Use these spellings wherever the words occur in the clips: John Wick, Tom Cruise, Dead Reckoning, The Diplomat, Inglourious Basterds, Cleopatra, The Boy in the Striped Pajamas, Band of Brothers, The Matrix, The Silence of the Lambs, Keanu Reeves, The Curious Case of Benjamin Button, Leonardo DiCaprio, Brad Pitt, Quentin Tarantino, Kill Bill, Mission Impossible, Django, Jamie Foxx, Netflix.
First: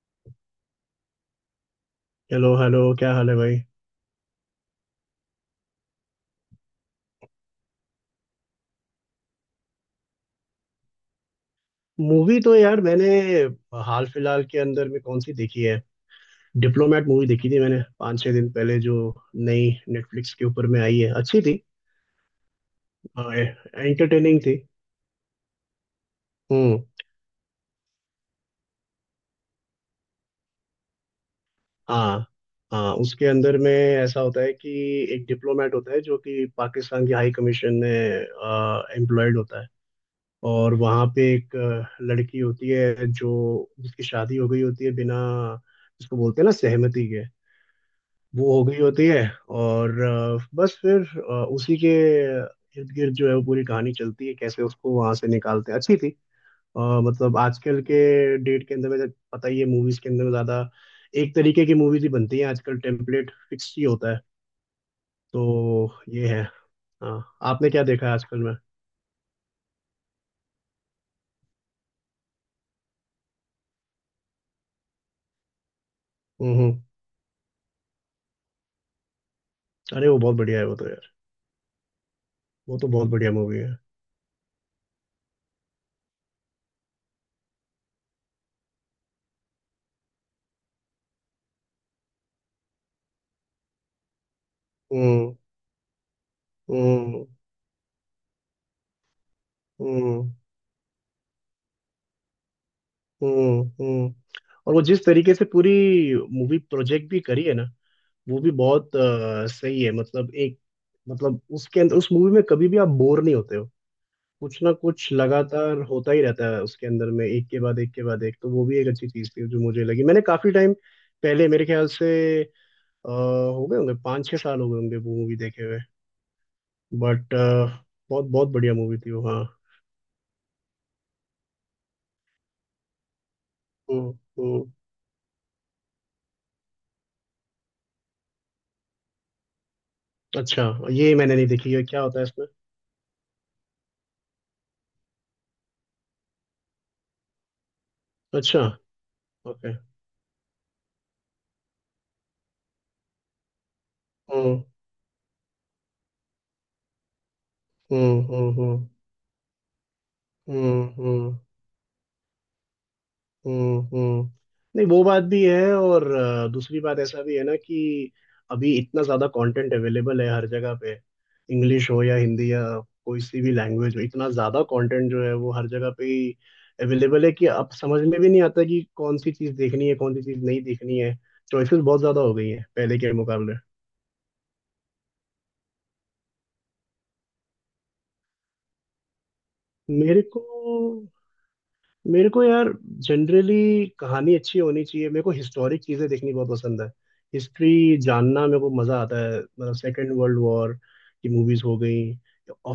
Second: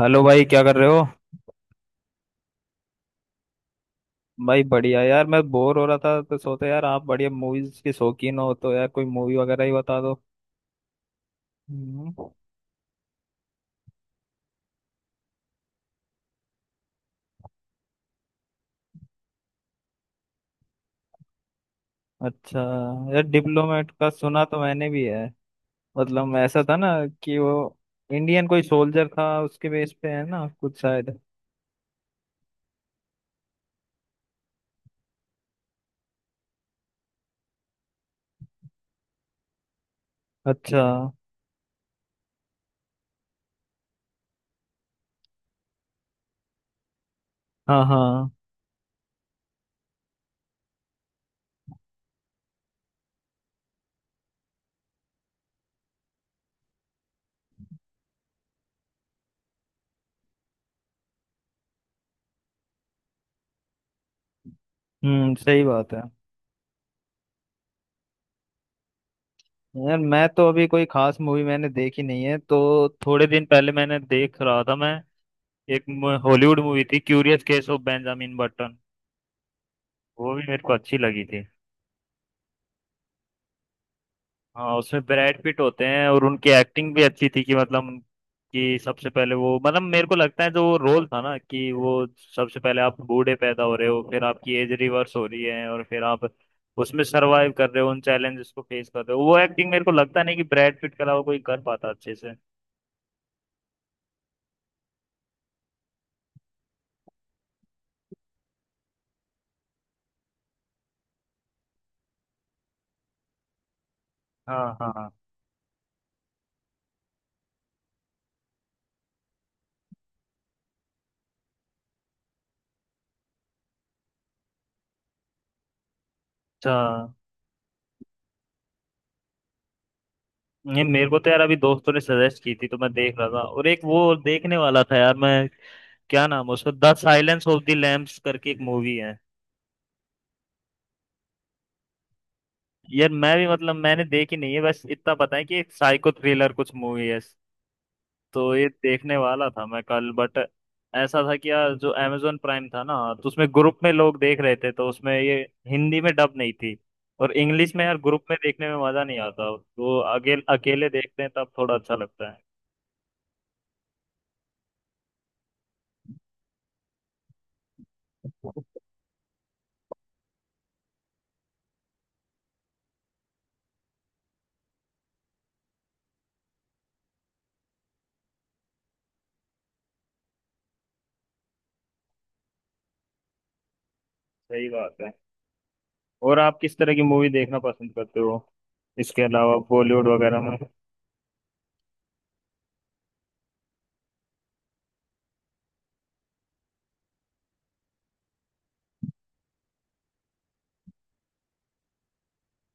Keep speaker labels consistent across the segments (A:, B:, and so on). A: Hello भाई, क्या कर रहे हो?
B: हेलो हेलो क्या हाल है भाई।
A: भाई बढ़िया यार, मैं बोर हो रहा था तो सोचा यार, आप बढ़िया मूवीज के शौकीन हो तो यार कोई मूवी वगैरह ही बता दो। हम्म।
B: मूवी तो यार मैंने हाल फिलहाल के अंदर में कौन सी देखी है। डिप्लोमेट मूवी देखी थी मैंने पाँच छह दिन पहले जो नई नेटफ्लिक्स के ऊपर में आई है, अच्छी थी,
A: अच्छा, यार डिप्लोमेट का
B: एंटरटेनिंग
A: सुना
B: थी।
A: तो मैंने भी है। मतलब ऐसा था
B: हम्म।
A: ना कि वो इंडियन कोई सोल्जर था, उसके बेस पे है ना कुछ शायद।
B: हाँ, हाँ उसके अंदर में ऐसा होता है कि एक डिप्लोमेट होता है जो कि पाकिस्तान की हाई कमीशन में एम्प्लॉयड होता है। और
A: अच्छा।
B: वहाँ पे एक लड़की होती है जो जिसकी शादी हो गई होती है बिना जिसको बोलते हैं ना सहमति के
A: हाँ हाँ।
B: वो हो गई होती है। और बस फिर उसी के इर्द गिर्द जो है वो पूरी कहानी चलती है कैसे उसको वहां से निकालते हैं। अच्छी थी। मतलब आजकल के डेट के अंदर में जब पता ही है मूवीज के अंदर में ज्यादा एक तरीके की मूवीज ही बनती हैं आजकल, टेम्पलेट फिक्स ही होता है।
A: हम्म, सही
B: तो
A: बात है।
B: ये है। हाँ, आपने क्या देखा है आजकल में।
A: यार मैं तो अभी कोई खास मूवी मैंने देखी नहीं है, तो थोड़े दिन पहले मैंने देख रहा था, मैं एक
B: हम्म।
A: हॉलीवुड
B: हम्म।
A: मूवी थी curious case of Benjamin Button.
B: अरे वो
A: वो
B: बहुत
A: भी मेरे
B: बढ़िया है
A: को
B: वो तो
A: अच्छी
B: यार,
A: लगी थी।
B: वो तो बहुत बढ़िया मूवी है।
A: हाँ, उसमें ब्रैड पिट होते हैं और उनकी एक्टिंग भी अच्छी थी कि मतलब कि सबसे पहले वो मतलब मेरे को लगता है जो वो रोल था ना कि वो सबसे पहले आप बूढ़े पैदा हो रहे हो, फिर आपकी एज रिवर्स हो
B: हम्म
A: रही है और फिर आप उसमें
B: हम्म
A: सरवाइव कर रहे हो, उन चैलेंजेस को फेस कर रहे हो। वो एक्टिंग मेरे को लगता
B: हम्म
A: नहीं कि ब्रैड पिट के अलावा कोई कर पाता अच्छे से।
B: हम्म हम्म। और वो जिस तरीके से पूरी मूवी प्रोजेक्ट भी करी है ना, वो भी बहुत सही है। मतलब एक मतलब उसके अंदर उस मूवी में कभी भी आप बोर नहीं होते हो। कुछ ना
A: हाँ
B: कुछ
A: हाँ।
B: लगातार होता ही रहता है उसके अंदर में एक के बाद एक के बाद एक, तो वो भी एक अच्छी चीज थी जो मुझे लगी। मैंने काफी टाइम पहले मेरे ख्याल से अ, हो गए होंगे पाँच छह साल हो गए होंगे वो मूवी देखे हुए,
A: अच्छा,
B: बट बहुत बहुत बढ़िया मूवी थी वो। हाँ।
A: ये मेरे को तो यार अभी दोस्तों ने सजेस्ट की थी तो मैं देख रहा था और एक
B: हम्म।
A: वो देखने
B: हम्म।
A: वाला था यार मैं। क्या नाम है उसका? The silence of the lambs करके एक मूवी है।
B: अच्छा, ये मैंने नहीं देखी है, क्या होता है इसमें।
A: यार मैं भी मतलब मैंने देखी नहीं है, बस इतना पता है कि एक साइको थ्रिलर कुछ मूवी है। तो
B: अच्छा,
A: ये देखने वाला था
B: ओके।
A: मैं कल, बट ऐसा था कि यार जो amazon प्राइम था ना, तो उसमें ग्रुप में लोग देख रहे
B: हम्म
A: थे तो उसमें ये हिंदी में डब नहीं थी। और इंग्लिश में यार
B: हम्म
A: ग्रुप में
B: हम्म
A: देखने में
B: हम्म
A: मजा नहीं आता, तो अकेले
B: हम्म
A: अकेले देखते हैं
B: हम्म
A: तब थोड़ा अच्छा लगता है।
B: हम्म। नहीं, वो बात भी है और दूसरी बात ऐसा भी है ना कि अभी इतना ज्यादा कंटेंट अवेलेबल है हर जगह पे, इंग्लिश हो या हिंदी या कोई सी भी लैंग्वेज हो, इतना ज्यादा कंटेंट जो है वो हर जगह पे ही अवेलेबल है कि अब समझ में भी नहीं आता कि कौन सी चीज देखनी है कौन सी चीज नहीं देखनी है। चॉइसेस बहुत ज्यादा हो गई है पहले के मुकाबले।
A: सही बात है। और आप किस तरह की मूवी देखना पसंद करते हो, इसके अलावा बॉलीवुड
B: मेरे
A: वगैरह
B: को
A: में?
B: मेरे को यार जनरली कहानी अच्छी होनी चाहिए। मेरे को हिस्टोरिक चीजें देखनी बहुत पसंद है, हिस्ट्री जानना मेरे को मजा आता है। मतलब सेकेंड वर्ल्ड वॉर की मूवीज हो गई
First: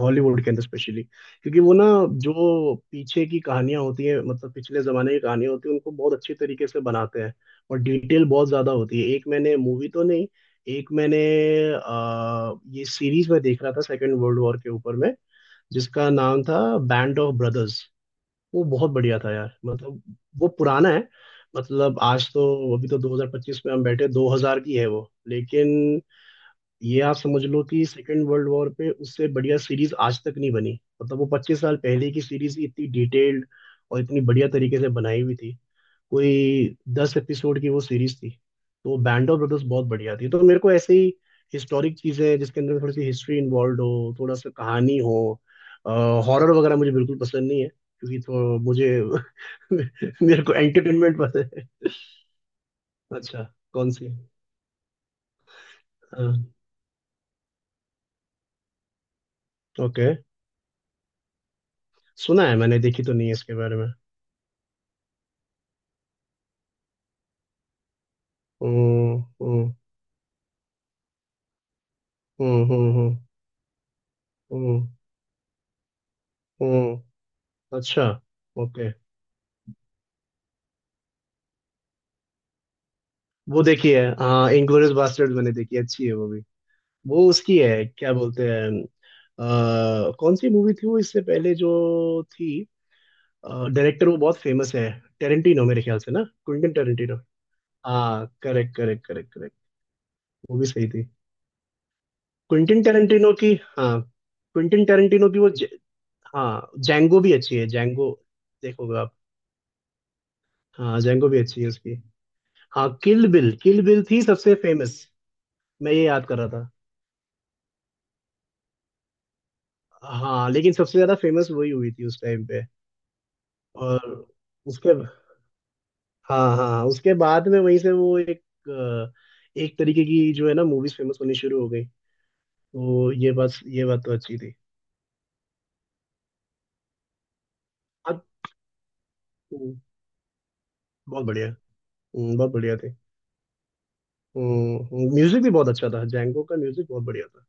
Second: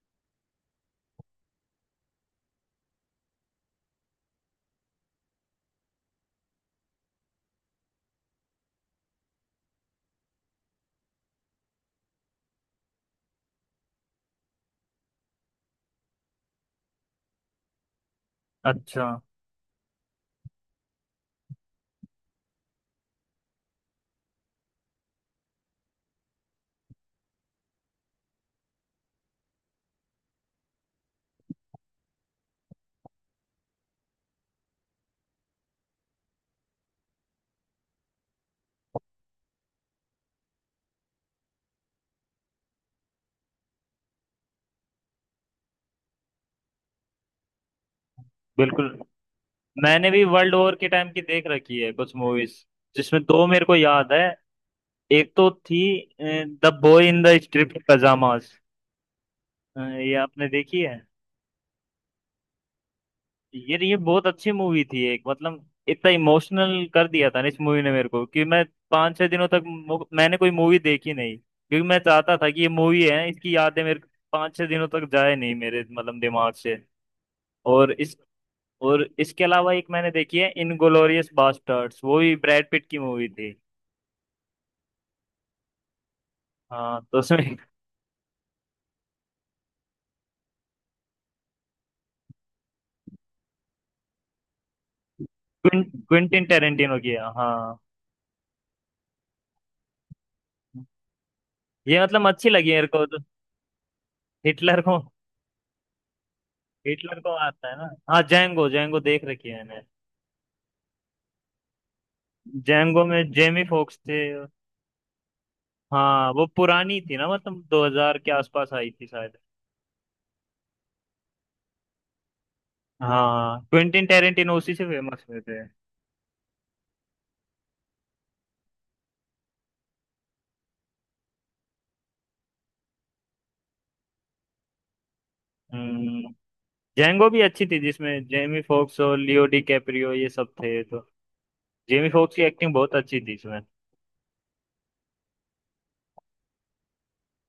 B: हॉलीवुड के अंदर स्पेशली, क्योंकि वो ना जो पीछे की कहानियां होती हैं मतलब पिछले जमाने की कहानियां होती हैं उनको बहुत अच्छी तरीके से बनाते हैं, और डिटेल बहुत ज्यादा होती है। एक मैंने मूवी तो नहीं एक मैंने आ, ये सीरीज में देख रहा था सेकेंड वर्ल्ड वॉर के ऊपर में जिसका नाम था बैंड ऑफ ब्रदर्स। वो बहुत
A: अच्छा।
B: बढ़िया था यार। मतलब वो पुराना है, मतलब आज तो अभी तो 2025 में हम बैठे, 2000 की है वो, लेकिन ये आप समझ लो कि सेकेंड वर्ल्ड वॉर पे उससे बढ़िया सीरीज आज तक नहीं बनी। मतलब वो 25 साल पहले की सीरीज ही इतनी डिटेल्ड और इतनी बढ़िया तरीके से बनाई हुई थी। कोई दस एपिसोड की वो सीरीज थी। तो बैंड ऑफ ब्रदर्स बहुत बढ़िया थी। तो मेरे को ऐसे ही हिस्टोरिक चीजें जिसके अंदर थोड़ी सी हिस्ट्री इन्वॉल्व हो, थोड़ा सा कहानी हो। हॉरर वगैरह मुझे बिल्कुल पसंद नहीं है, क्योंकि तो मुझे
A: बिल्कुल। मैंने भी
B: मेरे को
A: वर्ल्ड वॉर के टाइम
B: एंटरटेनमेंट
A: की देख
B: पसंद है।
A: रखी है कुछ मूवीज, जिसमें
B: अच्छा,
A: दो मेरे को
B: कौन सी।
A: याद है। एक तो थी
B: हाँ।
A: The boy in the striped pyjamas.
B: Okay,
A: ये आपने देखी है?
B: सुना है, मैंने देखी तो नहीं है इसके बारे
A: ये
B: में।
A: ये बहुत अच्छी मूवी थी, एक मतलब इतना इमोशनल कर दिया था ना इस मूवी ने मेरे को, कि मैं पाँच
B: हम्म।
A: छह दिनों तक मैंने कोई मूवी देखी नहीं, क्योंकि मैं चाहता था कि
B: हम्म
A: ये
B: हम्म
A: मूवी
B: हम्म
A: है इसकी यादें मेरे 5 6
B: हम्म,
A: दिनों तक जाए नहीं मेरे मतलब दिमाग से।
B: हम्म,
A: और
B: अच्छा,
A: इस
B: ओके।
A: और इसके अलावा एक मैंने देखी है इनग्लोरियस बास्टर्ड्स, वो भी ब्रैड पिट की मूवी थी।
B: वो देखी है, हाँ, इंग्लोरियस बास्टर्ड मैंने देखी है, अच्छी है वो।
A: हाँ तो
B: वो
A: उसमें
B: उसकी है, क्या बोलते हैं, कौन सी मूवी थी वो इससे पहले जो थी। डायरेक्टर वो बहुत फेमस है, टेरेंटिनो मेरे ख्याल से ना,
A: क्विंटिन
B: क्विंटन
A: टेरेंटिनो की
B: टेरेंटिनो।
A: है, हाँ,
B: हाँ, करेक्ट करेक्ट करेक्ट करेक्ट। वो भी सही थी।
A: ये मतलब अच्छी लगी
B: क्विंटन
A: मेरे को तो।
B: टेरेंटिनो की, हाँ।
A: हिटलर
B: क्विंटन
A: को
B: टेरेंटिनो की वो ज, हाँ
A: हिटलर
B: जैंगो भी
A: को
B: अच्छी है,
A: आता है ना।
B: जैंगो
A: हाँ, जैंगो
B: देखोगे
A: जैंगो
B: आप।
A: देख रखी है मैंने।
B: हाँ, जैंगो भी अच्छी है उसकी। हाँ,
A: जैंगो
B: किल
A: में
B: bill,
A: Jamie
B: kill
A: Foxx
B: bill
A: थे।
B: थी सबसे फेमस, मैं ये याद
A: हाँ,
B: कर
A: वो
B: रहा था।
A: पुरानी थी ना, मतलब 2000 के आसपास आई थी शायद।
B: हाँ, लेकिन सबसे ज्यादा फेमस वही हुई थी उस टाइम पे।
A: हाँ, क्विंटिन
B: और
A: टेरेंटिनो उसी से
B: उसके,
A: फेमस हुए थे।
B: हाँ हाँ हाँ, उसके बाद में वहीं से वो एक अ, एक तरीके की जो है ना मूवीज फेमस होनी शुरू हो गई। तो ये बात, ये बात तो अच्छी थी।
A: हम्म जैंगो भी अच्छी थी
B: हाँ।
A: जिसमें जेमी फोक्स और लियो डी
B: हम्म,
A: कैप्रियो ये सब थे, तो
B: बहुत बढ़िया।
A: जेमी फोक्स की
B: बहुत
A: एक्टिंग
B: बढ़िया
A: बहुत
B: थी।
A: अच्छी थी इसमें।
B: म्यूजिक भी बहुत अच्छा था, जैंगो का म्यूजिक बहुत बढ़िया था।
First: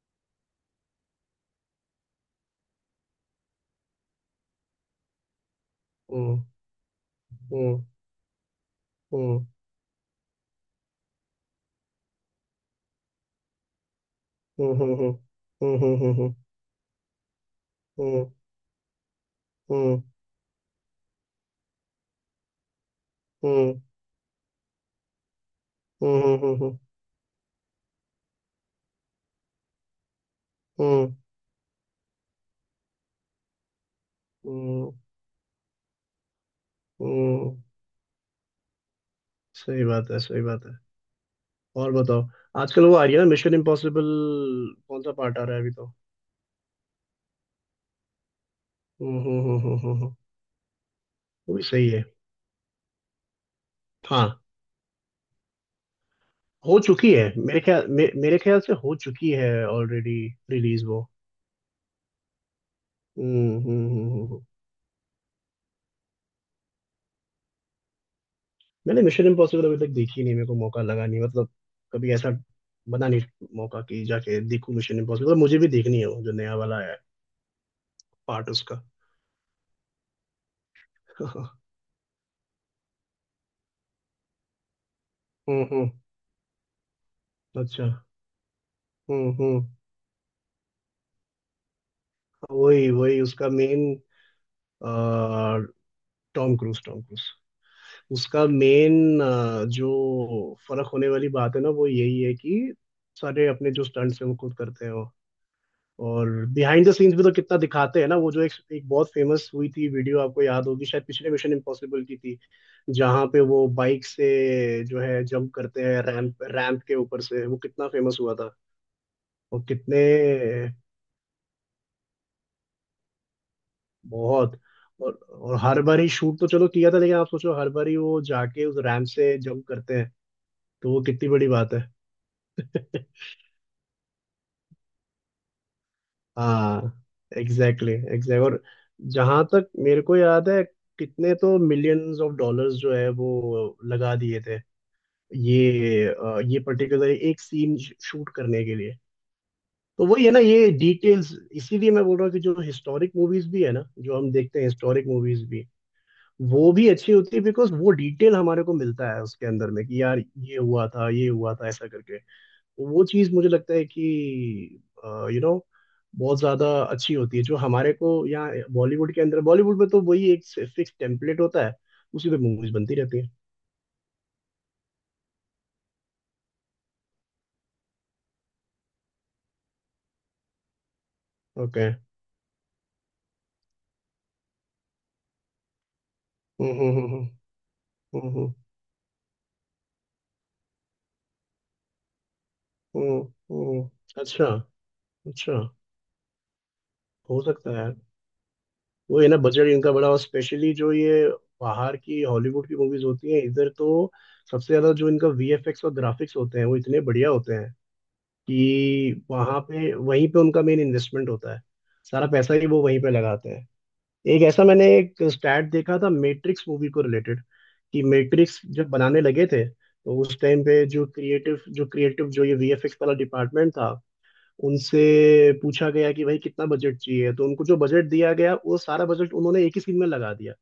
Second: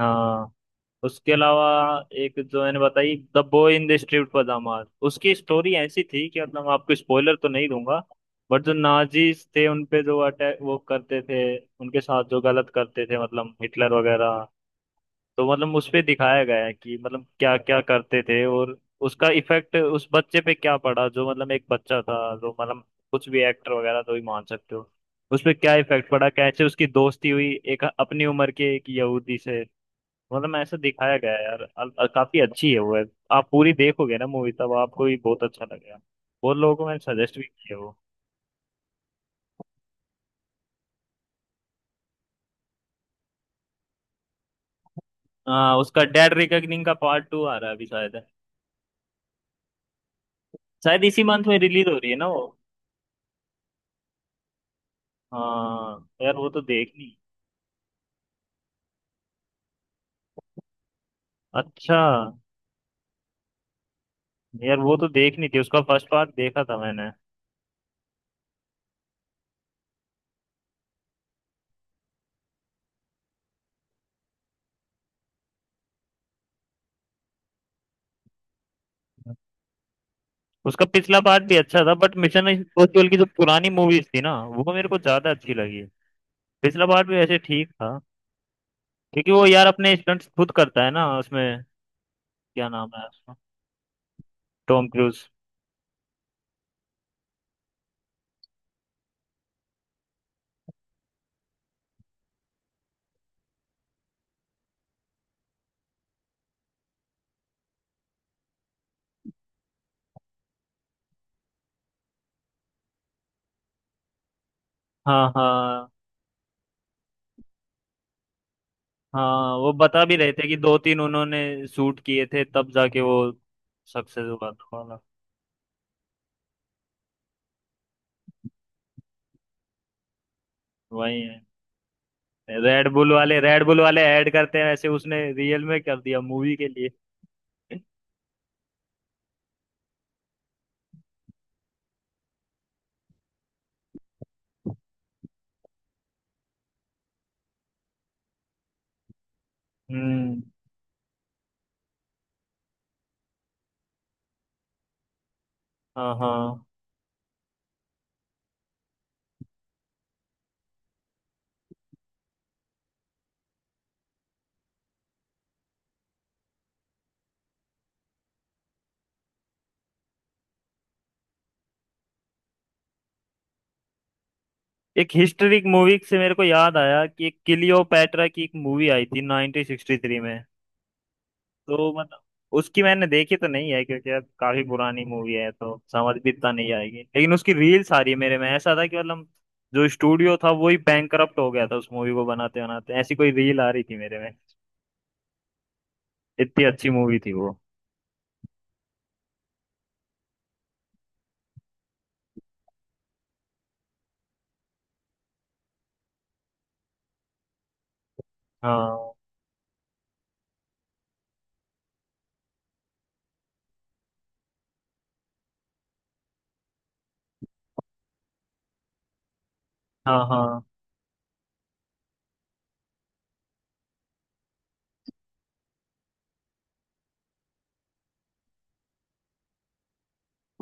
A: हाँ, उसके अलावा एक जो मैंने बताई the boy in the striped pyjama, उसकी स्टोरी ऐसी थी कि
B: हम्म।
A: मतलब आपको स्पॉइलर तो नहीं
B: हम्म,
A: दूंगा, बट जो
B: हम्म,
A: नाजीज थे उन पे जो अटैक वो करते थे, उनके साथ जो गलत करते थे मतलब हिटलर वगैरह।
B: हम्म, हम्म,
A: तो मतलब
B: हम्म,
A: उस पे
B: हम्म, हम्म,
A: दिखाया गया है कि मतलब क्या क्या करते
B: हम्म,
A: थे, और उसका इफेक्ट
B: हम्म,
A: उस बच्चे पे क्या पड़ा, जो मतलब एक बच्चा था जो मतलब कुछ भी
B: हम्म, हम्म,
A: एक्टर
B: हम्म,
A: वगैरह तो ही मान सकते हो। उस पे क्या इफेक्ट पड़ा,
B: हम्म,
A: कैसे
B: हम्म,
A: उसकी दोस्ती हुई एक अपनी उम्र के एक यहूदी से। मतलब ऐसे
B: हम्म,
A: दिखाया गया है यार काफी अच्छी है वो है। आप पूरी देखोगे ना मूवी, तब
B: हम्म,
A: आपको भी बहुत अच्छा लगेगा। बहुत लोगों को मैंने सजेस्ट भी
B: हम्म,
A: किया वो।
B: सही बात है, सही बात है। और बताओ, आजकल वो आ रही है ना मिशन इम्पॉसिबल, कौन सा पार्ट आ रहा है अभी
A: हाँ,
B: तो?
A: उसका डेड रिकनिंग का पार्ट टू आ रहा है अभी शायद।
B: हम्म।
A: शायद इसी मंथ
B: वो
A: में
B: भी
A: रिलीज
B: सही
A: हो
B: है।
A: रही है ना वो।
B: हाँ,
A: हाँ यार वो तो
B: हो चुकी
A: देखनी।
B: है मेरे ख्याल से हो चुकी है ऑलरेडी रिलीज वो।
A: अच्छा,
B: हम्म हम्म हम्म हम्म, हम्म।
A: यार वो तो देखनी थी, उसका फर्स्ट पार्ट देखा था मैंने।
B: मैंने मिशन इम्पॉसिबल अभी तक देखी नहीं, मेरे को मौका लगा नहीं। मतलब कभी ऐसा बना नहीं मौका कि जाके देखूं। मिशन इम्पॉसिबल मुझे भी देखनी है वो जो नया वाला आया है पार्ट उसका।
A: उसका पिछला पार्ट भी अच्छा था, बट मिशन इम्पॉसिबल की जो पुरानी मूवीज थी ना वो मेरे को ज्यादा अच्छी
B: हम्म।
A: लगी। पिछला पार्ट भी वैसे ठीक
B: अच्छा।
A: था। क्योंकि वो यार
B: हम्म।
A: अपने स्टंट्स खुद करता है ना उसमें।
B: हाँ,
A: क्या नाम
B: वही
A: है
B: वही
A: उसका?
B: उसका main,
A: Tom Cruise.
B: Tom Cruise, Tom Cruise. उसका मेन जो फर्क होने वाली बात है ना वो यही है कि सारे अपने जो स्टंट्स हैं वो खुद करते हैं वो। और बिहाइंड द सीन्स भी तो कितना दिखाते हैं ना वो, जो एक एक बहुत फेमस हुई थी वीडियो आपको याद होगी शायद, पिछले मिशन इम्पॉसिबल की थी, जहाँ पे वो बाइक से जो है
A: हाँ
B: जंप करते
A: हाँ
B: हैं रैंप, रैंप के ऊपर से, वो कितना फेमस हुआ था।
A: हाँ,
B: और
A: वो
B: कितने,
A: बता भी रहे थे कि दो तीन उन्होंने शूट किए थे तब जाके वो सक्सेस हुआ
B: बहुत।
A: था वाला।
B: और हर बार ही शूट तो चलो किया था लेकिन आप सोचो हर बार ही वो जाके उस रैंप से जंप करते हैं, तो वो
A: वही
B: कितनी
A: है,
B: बड़ी बात है।
A: रेड बुल वाले ऐड करते हैं ऐसे, उसने रियल में कर दिया मूवी के लिए।
B: हाँ, एग्जैक्टली exactly, एग्जैक्ट exactly। और जहां तक मेरे को याद है कितने तो मिलियंस ऑफ डॉलर्स जो है वो लगा दिए थे ये ये पर्टिकुलर एक सीन शूट करने के लिए। तो वही है ना
A: हम्म।
B: ये डिटेल्स, इसीलिए मैं बोल रहा हूँ कि जो हिस्टोरिक मूवीज भी है ना जो हम देखते हैं, हिस्टोरिक मूवीज भी
A: हाँ हाँ।
B: वो भी अच्छी होती है, बिकॉज वो डिटेल हमारे को मिलता है उसके अंदर में कि यार ये हुआ था ऐसा करके। वो चीज मुझे लगता है कि यू नो बहुत ज्यादा अच्छी होती है जो हमारे को। यहाँ बॉलीवुड के अंदर, बॉलीवुड में तो वही एक फिक्स टेम्पलेट होता है, उसी पे मूवीज बनती रहती है।
A: एक हिस्टोरिक मूवी से मेरे को याद आया कि एक क्लियोपैट्रा की एक मूवी आई थी 1963 में।
B: ओके।
A: तो मतलब उसकी मैंने देखी तो नहीं है, क्योंकि अब काफी पुरानी मूवी है तो समझ भी इतना
B: हम्म।
A: नहीं आएगी, लेकिन उसकी रील सारी
B: हम्म
A: मेरे
B: हम्म
A: में ऐसा था कि मतलब जो स्टूडियो था वो ही बैंकरप्ट हो गया था उस मूवी को बनाते बनाते, ऐसी
B: हम्म,
A: कोई रील आ रही थी मेरे में।
B: अच्छा, अच्छा।
A: इतनी अच्छी मूवी थी
B: हो
A: वो।
B: सकता है यार, वो है ना बजट इनका बड़ा, और स्पेशली जो ये बाहर की हॉलीवुड की मूवीज होती हैं इधर तो, सबसे ज्यादा जो इनका वीएफएक्स और ग्राफिक्स होते हैं वो इतने बढ़िया होते हैं
A: हाँ
B: कि वहां पे, वहीं पे उनका मेन इन्वेस्टमेंट होता है। सारा पैसा ही वो वहीं पे लगाते हैं। एक ऐसा मैंने एक स्टैट देखा था मैट्रिक्स मूवी को रिलेटेड कि मैट्रिक्स जब बनाने लगे थे, तो
A: हाँ
B: उस
A: हाँ।
B: टाइम पे जो क्रिएटिव जो क्रिएटिव जो ये वीएफएक्स वाला डिपार्टमेंट था उनसे पूछा गया कि भाई कितना बजट चाहिए, तो उनको जो बजट दिया गया वो सारा बजट उन्होंने एक ही सीन में लगा दिया,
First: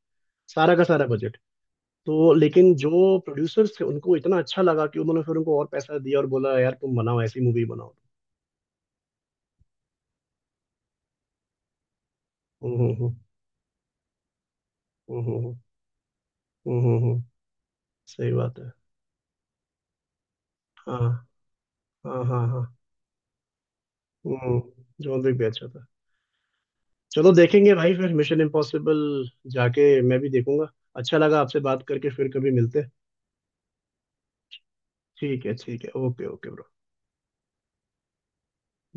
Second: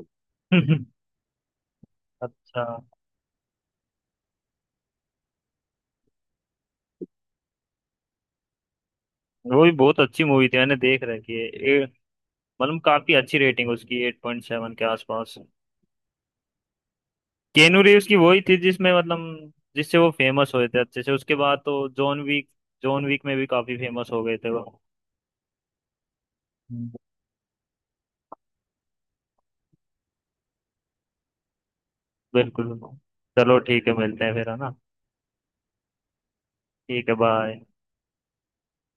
B: सारा का सारा बजट। तो
A: अच्छा,
B: लेकिन जो प्रोड्यूसर्स थे उनको इतना अच्छा लगा कि उन्होंने फिर उनको और पैसा दिया और बोला यार तुम बनाओ, ऐसी मूवी बनाओ।
A: वो भी बहुत अच्छी मूवी थी मैंने देख रखी है,
B: हम्म।
A: मतलब काफी अच्छी रेटिंग उसकी 8.7 के आसपास।
B: हम्म हम्म हम्म, हम्म,
A: केनू रीव्स की
B: सही
A: वही थी
B: बात है।
A: जिसमें मतलब जिससे वो फेमस हुए थे अच्छे से,
B: हाँ
A: उसके बाद तो जॉन
B: हाँ हाँ
A: वीक।
B: हाँ।
A: जॉन वीक में भी काफी फेमस हो गए थे
B: हम्म।
A: वो।
B: जॉन विक भी अच्छा था।
A: हम्म,
B: चलो देखेंगे भाई, फिर मिशन इम्पॉसिबल जाके मैं भी देखूंगा। अच्छा लगा आपसे बात करके, फिर कभी
A: बिल्कुल।
B: मिलते हैं।
A: चलो ठीक है, मिलते हैं फिर है ना।
B: ठीक है, ठीक है, ओके ओके ब्रो।
A: ठीक है, बाय।